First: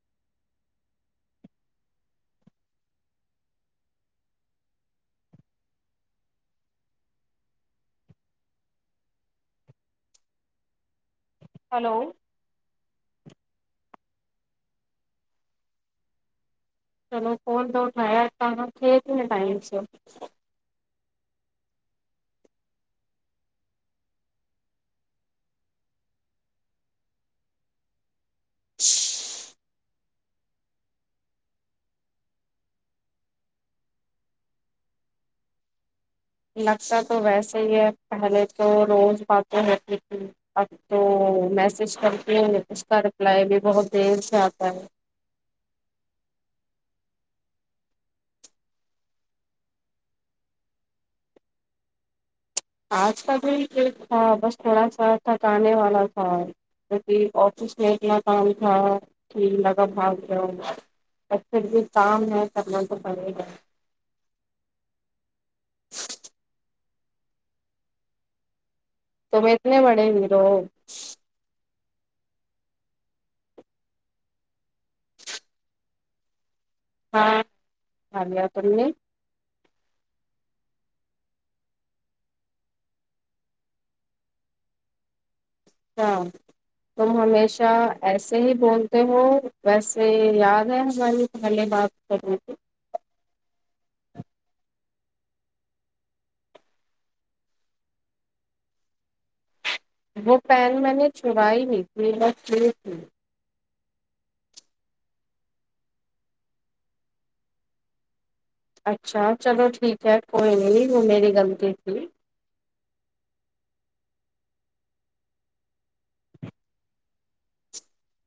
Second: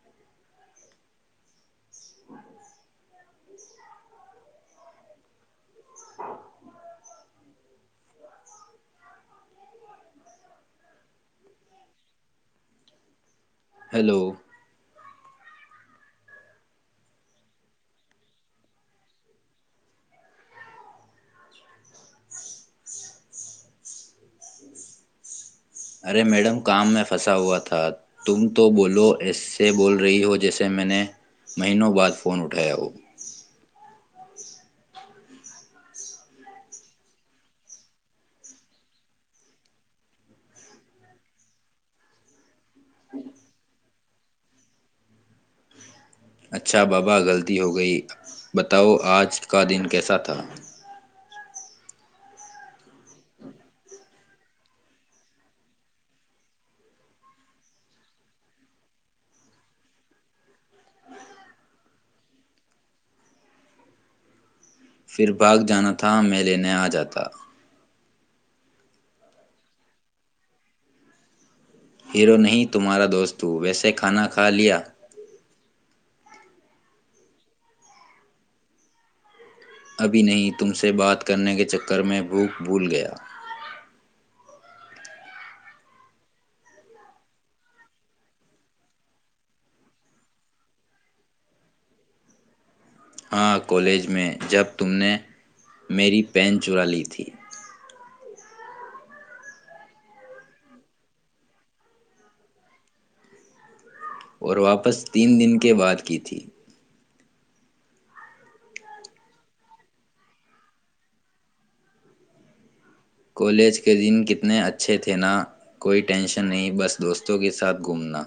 ہ [inaudible] اچھا [inaudible] hello [inaudible] hello [inaudible] چلو فون توٹھر کہ تھ کہ ٹائم سے [unintelligible] ارے میڈم کام میں پھنسا ہوا تھا [unintelligible] تم تو بولو ایس [unintelligible] سے بول رہی ہو جیسے میں نے مہینوں بعد فون اٹھایا ہو [unintelligible] لگتا تو ویسے ہی ہے پہلے تو روز باتیں ہے کی اب تو میسج کرتی ہ اس کا رپلائی بھی بہت دیر سے آتا ہے [unintelligible] اچھا بابا غلطی ہو گئی بتاؤ آج کا دن کیسا تھا [unintelligible] آج کا بھی ایک تھا بس تھوڑا سا تھکانے والا تھا ج آفس میں اتنا کام تھا کہھیک لگا بھاگ ل ا پھر بھی کام ہے کرنا تو پڑے گا [unintelligible] پھر بھاگ جانا تھا میں لینے آ جاتا [unintelligible] تم اتنے بڑے میرو [unintelligible] ہیرو نہیں تمہارا دوستوں ویسے کھانا کھا لیا [unintelligible] ہاں خال آ تم نے [unintelligible] ابھی نہیں تم سے بات کرنے کے چکر میں بھوک بھول گیا [unintelligible] اھاں تم ہمیشہ ایسے ہی بولتے ہو ویسے یاد ہے ہماری پہلے بات کرنے کی [unintelligible] ہاں کالج میں جب تم نے میری پین چرا لی تھی [unintelligible] وہ پین میں نے چھوائی ہی تھی ب چ تھی [unintelligible] اور واپس تین دن کے بعد کی تھی اچھا چلو ٹھیک ہے کوئی نہیں وہ میری غلطی تھی کالج کے دن کتنے اچھے تھے نا کوئی ٹینشن نہیں بس دوستوں کے ساتھ گھومنا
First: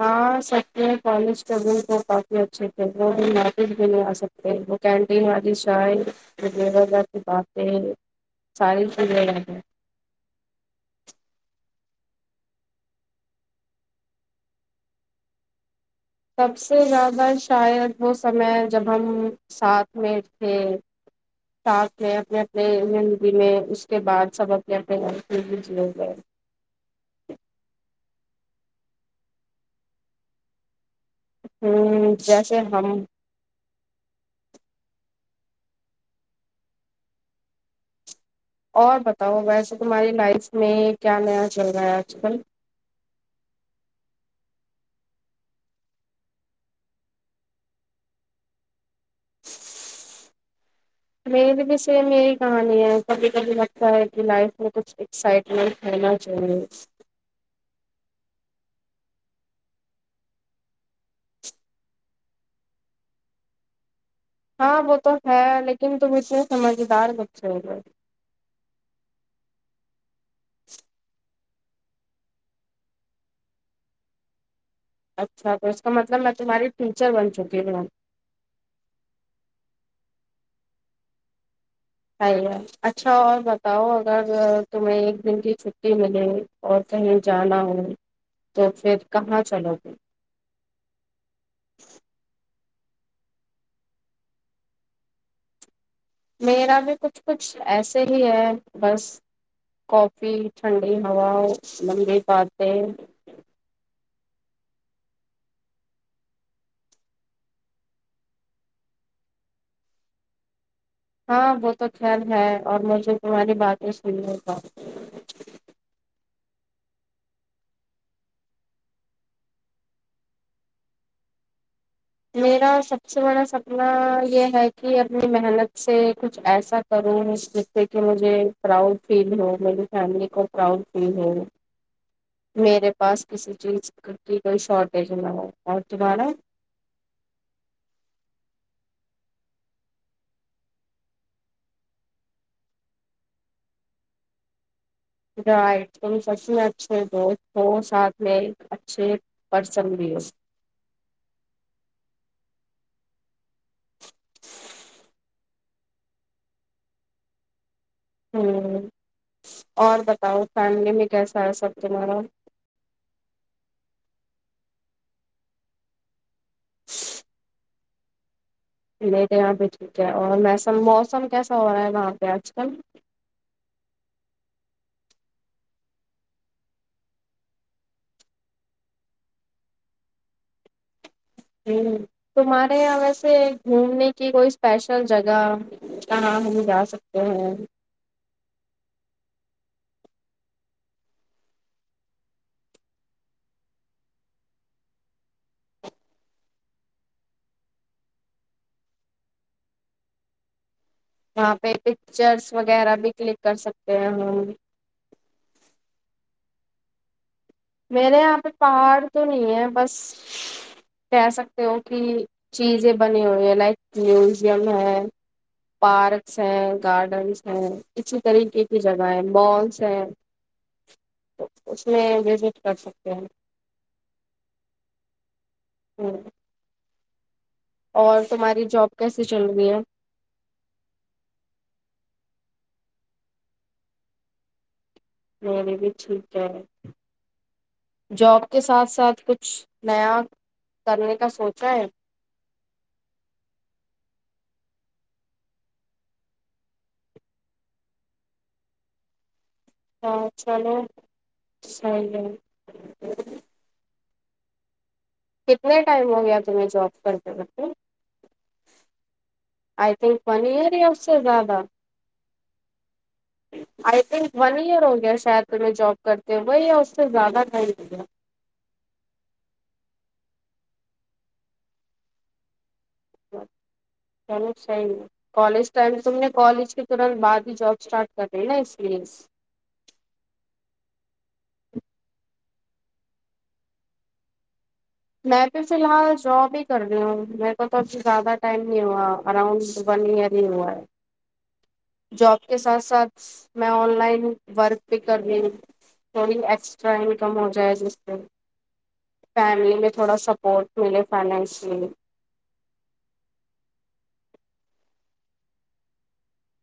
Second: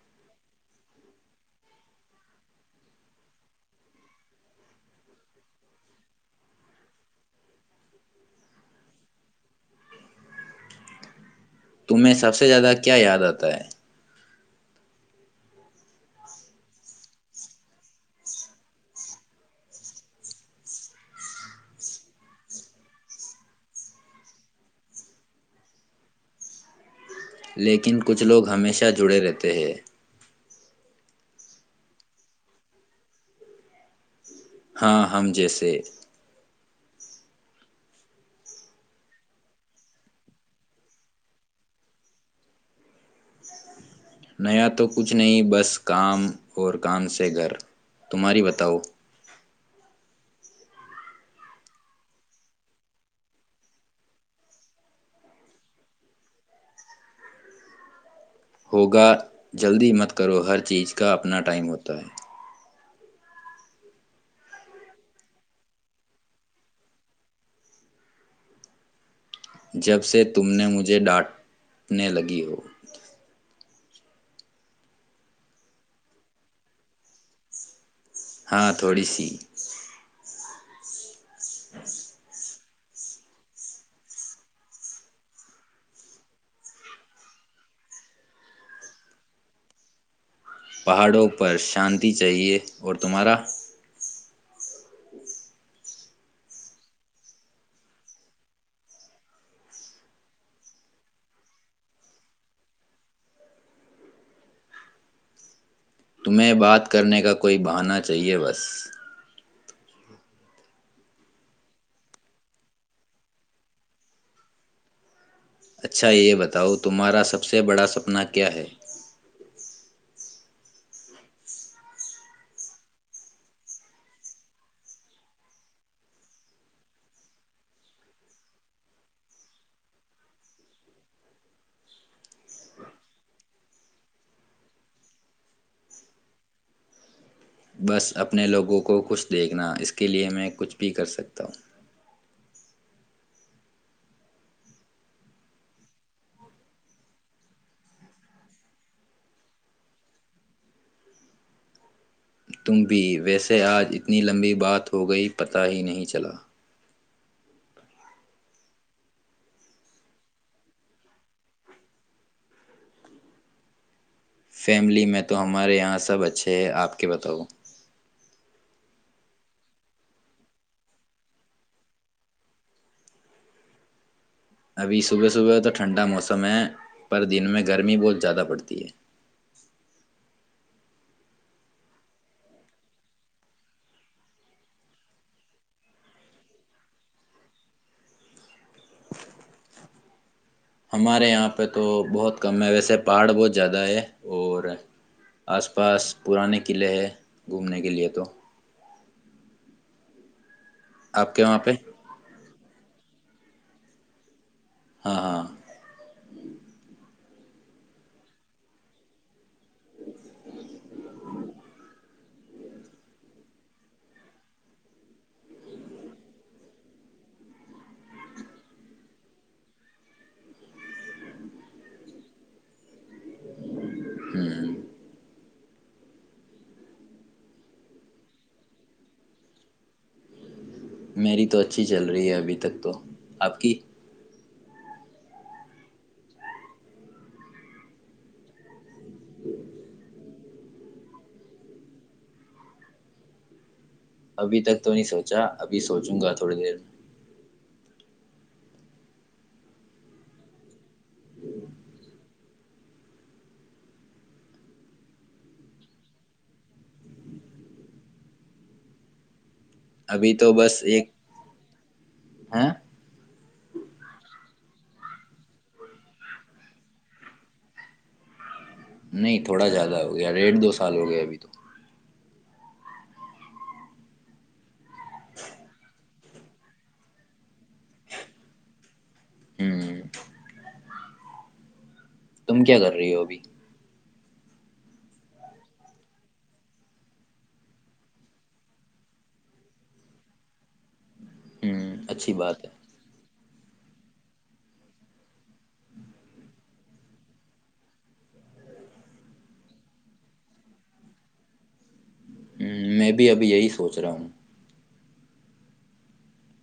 ہاں سکتے ہیں کانسٹیبل کو کافی اچھے تھے وہ بھی نافذ بھی نہیں آ سکتے وہ کینٹین والی شائے لی کی باتیں ساری چز ہیں تمہیں سب سے زیادہ کیا یاد آتا ہے سب سے زیادہ شاید وہ سمے جب ہم ساتھ میں تھے ساتھ میں اپنے اپنے زندگی میں اس کے بعد سب اپنے اپنے گ میں بھیجلے گئے لیکن کچھ لوگ ہمیشہ جڑے رہتے ہیں ہوں جیسے ہم ہاں ہم جیسے اور بتاؤ ویسے تمہاری لائف میں کیا نیا چل رہا ہے آج کل نیا تو کچھ نہیں بس کام اور کام سے گھر تمہاری بتاؤ میری بھی سیف یہی کہانی ہے کبھی کبھی لگتا ہے کہ لائف میں کچھ ایکسائٹمنٹ رہنا چاہیے ہو گا جلدی مت کرو ہر چیز کا اپنا ٹائم ہوتا ہے ہاں وہ تو ہے لیکن تم اتنے سمجھدار بچے ہو جب سے تم نے مجھے ڈانٹنے لگی ہو اچھا تو اس کا مطلب میں تمہاری ٹیچر بن چکی ہوں ہاں تھوڑی سی ہاں ہ اچھا اور بتاؤ اگر تمہیں ایک دن کی چھٹی ملے اور کہیں جانا ہو تو پھر کہاں چلو گے پہاڑوں پر شانتی چاہیے اور تمہارا میرا بھی کچھ کچھ ایسے ہی ہے بس کافی ٹھنڈی ہوا لمبی باتیں تمہیں بات کرنے کا کوئی بہانہ چاہیے بس ہاں وہ تو خل ہے اور مجھے تمہاری باتیں سنیے گ اچھا یہ بتاؤ تمہارا سب سے بڑا سپنا کیا ہے میرا سب سے بڑا سپنا یہ ہے کہ اپنی محنت سے کچھ ایسا کروں جس سے کہ مجھے پراؤڈ فیل ہو میری فیملی کو پراؤڈ فیل ہو میرے پاس کسی چیز کی کوئی شارٹیج نہ ہو اور تمہارا بس اپنے لوگوں کو خوھ دیکھنا اس کے لیئے میں کچھ بھی کر سکتا ہوں رائٹ تم سب سے اچھے دوست ہو ساتھ میں ایک اچھے پرسن بھی اس تم بھی ویسے آج اتنی لمبی بات ہو گئی پت ہی نہیں چلا ہ اور بتاؤ فیملی میں کیسا ہے سب تمہارا فیملی میں تو ہمارے یہاں سب اچھے ہیں آپ کے بتاؤ لیٹ یہاں پہ ٹھیک ہے اور میسم موسم کیسا ہو رہا ہے وہاں پہ آج کل ابھی صبح صبح تو ٹھنڈا موسم ہے پر دن میں گرمی بہت زیادہ پڑتی ہے ج تمہارے یہاں ویسے گھومنے کی کوئی اسپیشل جگہ کہاں ہم جا سکتے ہیں ہمارے یہاں پہ تو بہت کم ہے ویسے پہاڑ بہت زیادہ ہے اور آس پاس پرانے قلعے ہے گھومنے کے لیے تو وہاں پہ پکچرس وغ وغیرہ بھی کل کر سکتے ہیں ہم ہاں ہاں میرے یہاں پہ پہاڑ تو نہیں ہے بس کہہ سکتے ہو کہ چیزیں بنی ہوئی ہیں لائک میوزیم ہے پارکس ہیں گارڈنس ہیں اسی طریقے کی جگہیں مالس ہیں اس میں وز رکھ سکتے ہیں ہ ہوں اور تمہاری جاب کیسے چل رہی ہے میری تو اچھی چل رہی ہے ابھی تک تو آپ کی مری بھی ٹھیک ہے جاب کے ساتھ ساتھ کچھ نیا کرنے کا سوچا ہے [unintelligible] ابھی تک تو نہیں سوچا ابھی سوچوں گا تھوڑی دیر ہ چلو صیح ہے [unintelligible] کتنے ٹائم ہو گیا تمہیں جاب کرتے بتے آئی تھنک ابھی ون تو ایئر ہی بس اس ایک سے زیادہ ہیں آئی تھنک ون ایئر [unintelligible] شاید پ جاب کرتے ہو وہ یا اس سے زیادہ کائی دیا نہیں تھوڑا زیادہ ہو گیا ڈیڑھ دو سال ہو گیا ابھی تو چلو [unintelligible] ٹ کالج ٹائم ت نے [unintelligible] کالج کے ترت بعد ہی جاب [unintelligible] اسٹارٹ کر رہی ہیں نا ایس پ ایس [unintelligible] ہوں تم کیا کر رہی ہو ابھی [unintelligible] میں بھی فی الحال جاب ہی کر رہی ہوں میرے کو تو ا زیادہ ٹائم نہیں ہوا اراؤنڈ ون ایئر ہی ہوا ہوں ہے اچھی جاب کے بات ہے ساتھ ساتھ میں آن لائن ورک بھیہ کر رہی ہوں تھوڑی ایکسٹرا انکم ہو جائے جس سے فیملی میں تھوڑا سپورٹ ملے فائنشلی ہ میں بھی ابھی یہی سوچ رہا ہوں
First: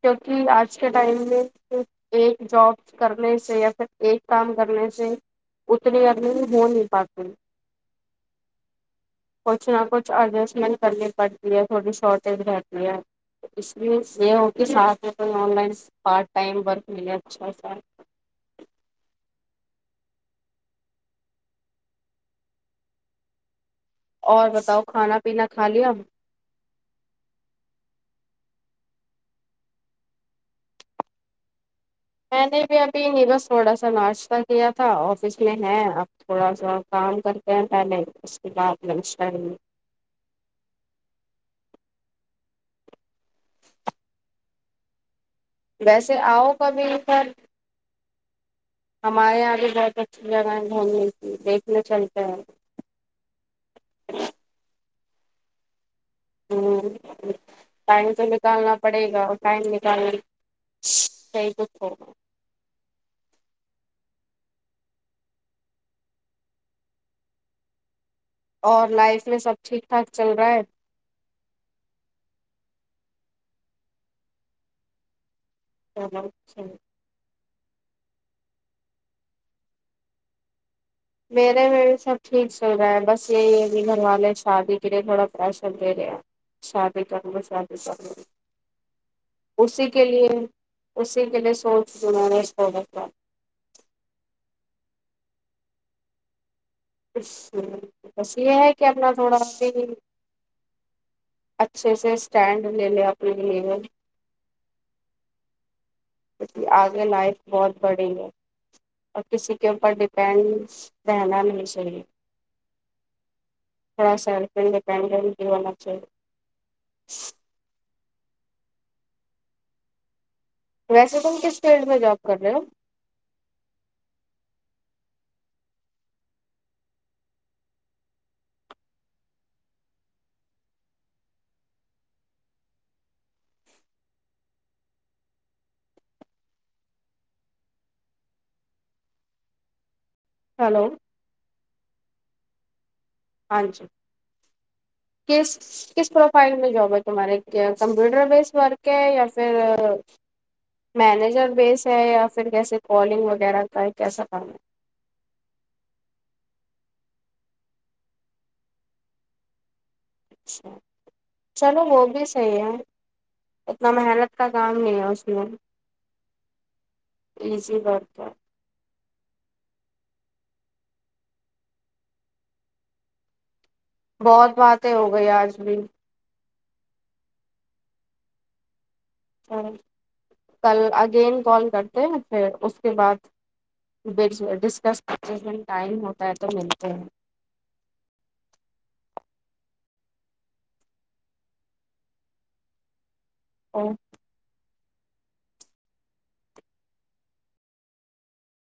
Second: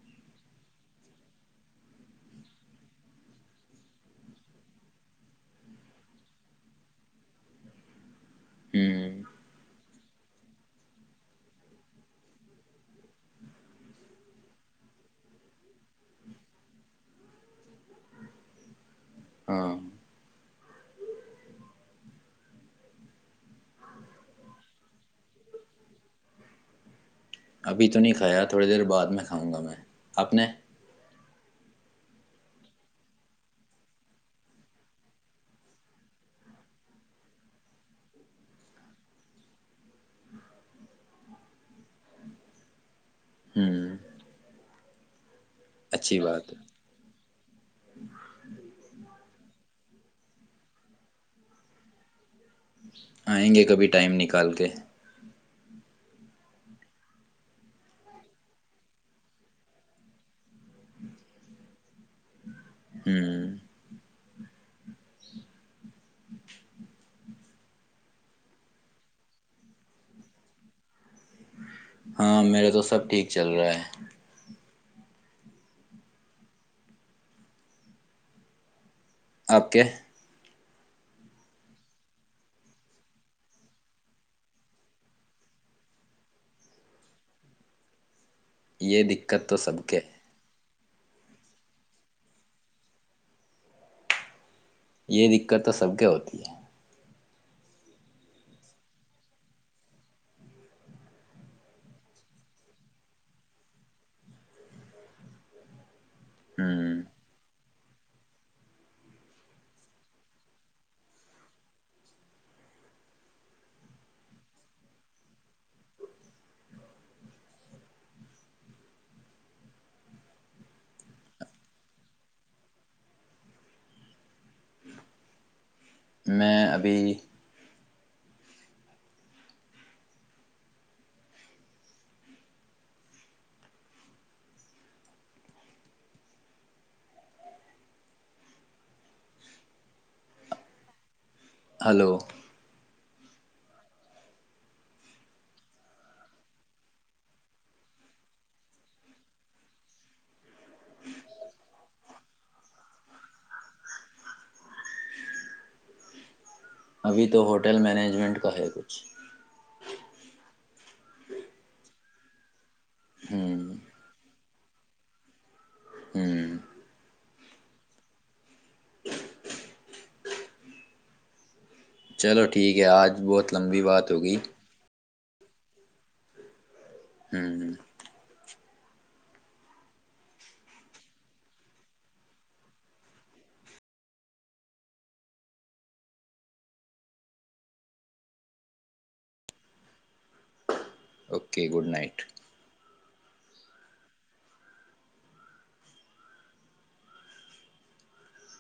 کیونکہ آج کے ٹائم میں ص ایک جاب کرنے سے یا پھر ایک کام کرنے سے اتنی ارننگ ہو نہیں پاتی ہوں پچے آپ [unintelligible] چ اڈجسٹمنٹ کرنی پڑتی ہے تھوڑی شارٹیج رہتی ہے اس لیے ساتھ online part time work مے اچھا سا ہاں اور بتاؤ کھانا پینا کھا لیا ابھی تو نہیں کھایا تھوڑی دیر بعد میں کھاؤں گا میں آپ نے میں نے بھی ابھی نہیں بس تھوڑا سا ناشتہ کیا تھا آفس میں ہے اب تھوڑا سا کام کرتے ہیں میں نے اس کے بعد لنچ ٹائم ہوں [unintelligible] ویسے اچھی آؤ بات ہے کبھیل پر ہمارے یہاں یہ بہت اچھی جگہ ہے گھومنے کی دیکھنے چلتا ہے [unintelligible] آئیں گے کبھی ٹائم نکال کے ہ ٹائم تو نکالنا پڑے گا اور ٹائم نکالنا صحی د ہو ہوں اور لائف میں سب ٹھیک ٹھاک چل رہا ہے ہاں میرا تو سب ٹھیک چل رہا ہے ہچچی آپ کے میرے میں بھی سب ٹھیک چل رہا ہے بس یہی ہے کہ گھر والے شادی کے لیے تھوڑا پریشر دے رہے شادی کروں شادی کر لوں یہ دقت تو سب کے اسی کے لیے سوچ جوں نے سبت ک یہ دقت تو سب کے ہوتی ہے بس یہ ہے کہ اپنا تھوڑا س اچھے سے اسٹینڈ لے لے اپنے لیے ج ہوں آگے لائف بہت بڑیں گے اور کسی کے اوپر ڈپینڈ رہنا نہیں چاہیے تھوڑا سی ڈیپینڈنٹ بھی ہونا چاہیے ویسے تم کس فیلڈ میں جاب کر رہے ہو میں ابھی ہلو ہلو ہاں جی کس کس پروفائل میں جاب ہے تمہارے کمپیوٹر بیسڈ ورک ہے یا پھر مینجر بیس ہے یا پھر کیسے کالنگ وغیرہ کا ہے کیسا کرنا ابھی تو ہوٹل مینجمنٹ کا ہے کچھ اچھا چلو وہ بھی صحیح ہے ہوں اتنا محنت کا کام نہیں ہے اس دن ہوں ایزی برک ہے چلو ٹھیک ہے آج بہت لمبی بات ہوگی بہت باتیں ہو گیا آج بھی ہوں ہ کل اگین کال کرتے ہیں پھر اس کے بعد ڈسکس کرتے ٹائم ہوتا ہے تو ملتے ہیں اوکے گڈ نائٹ او [unintelligible]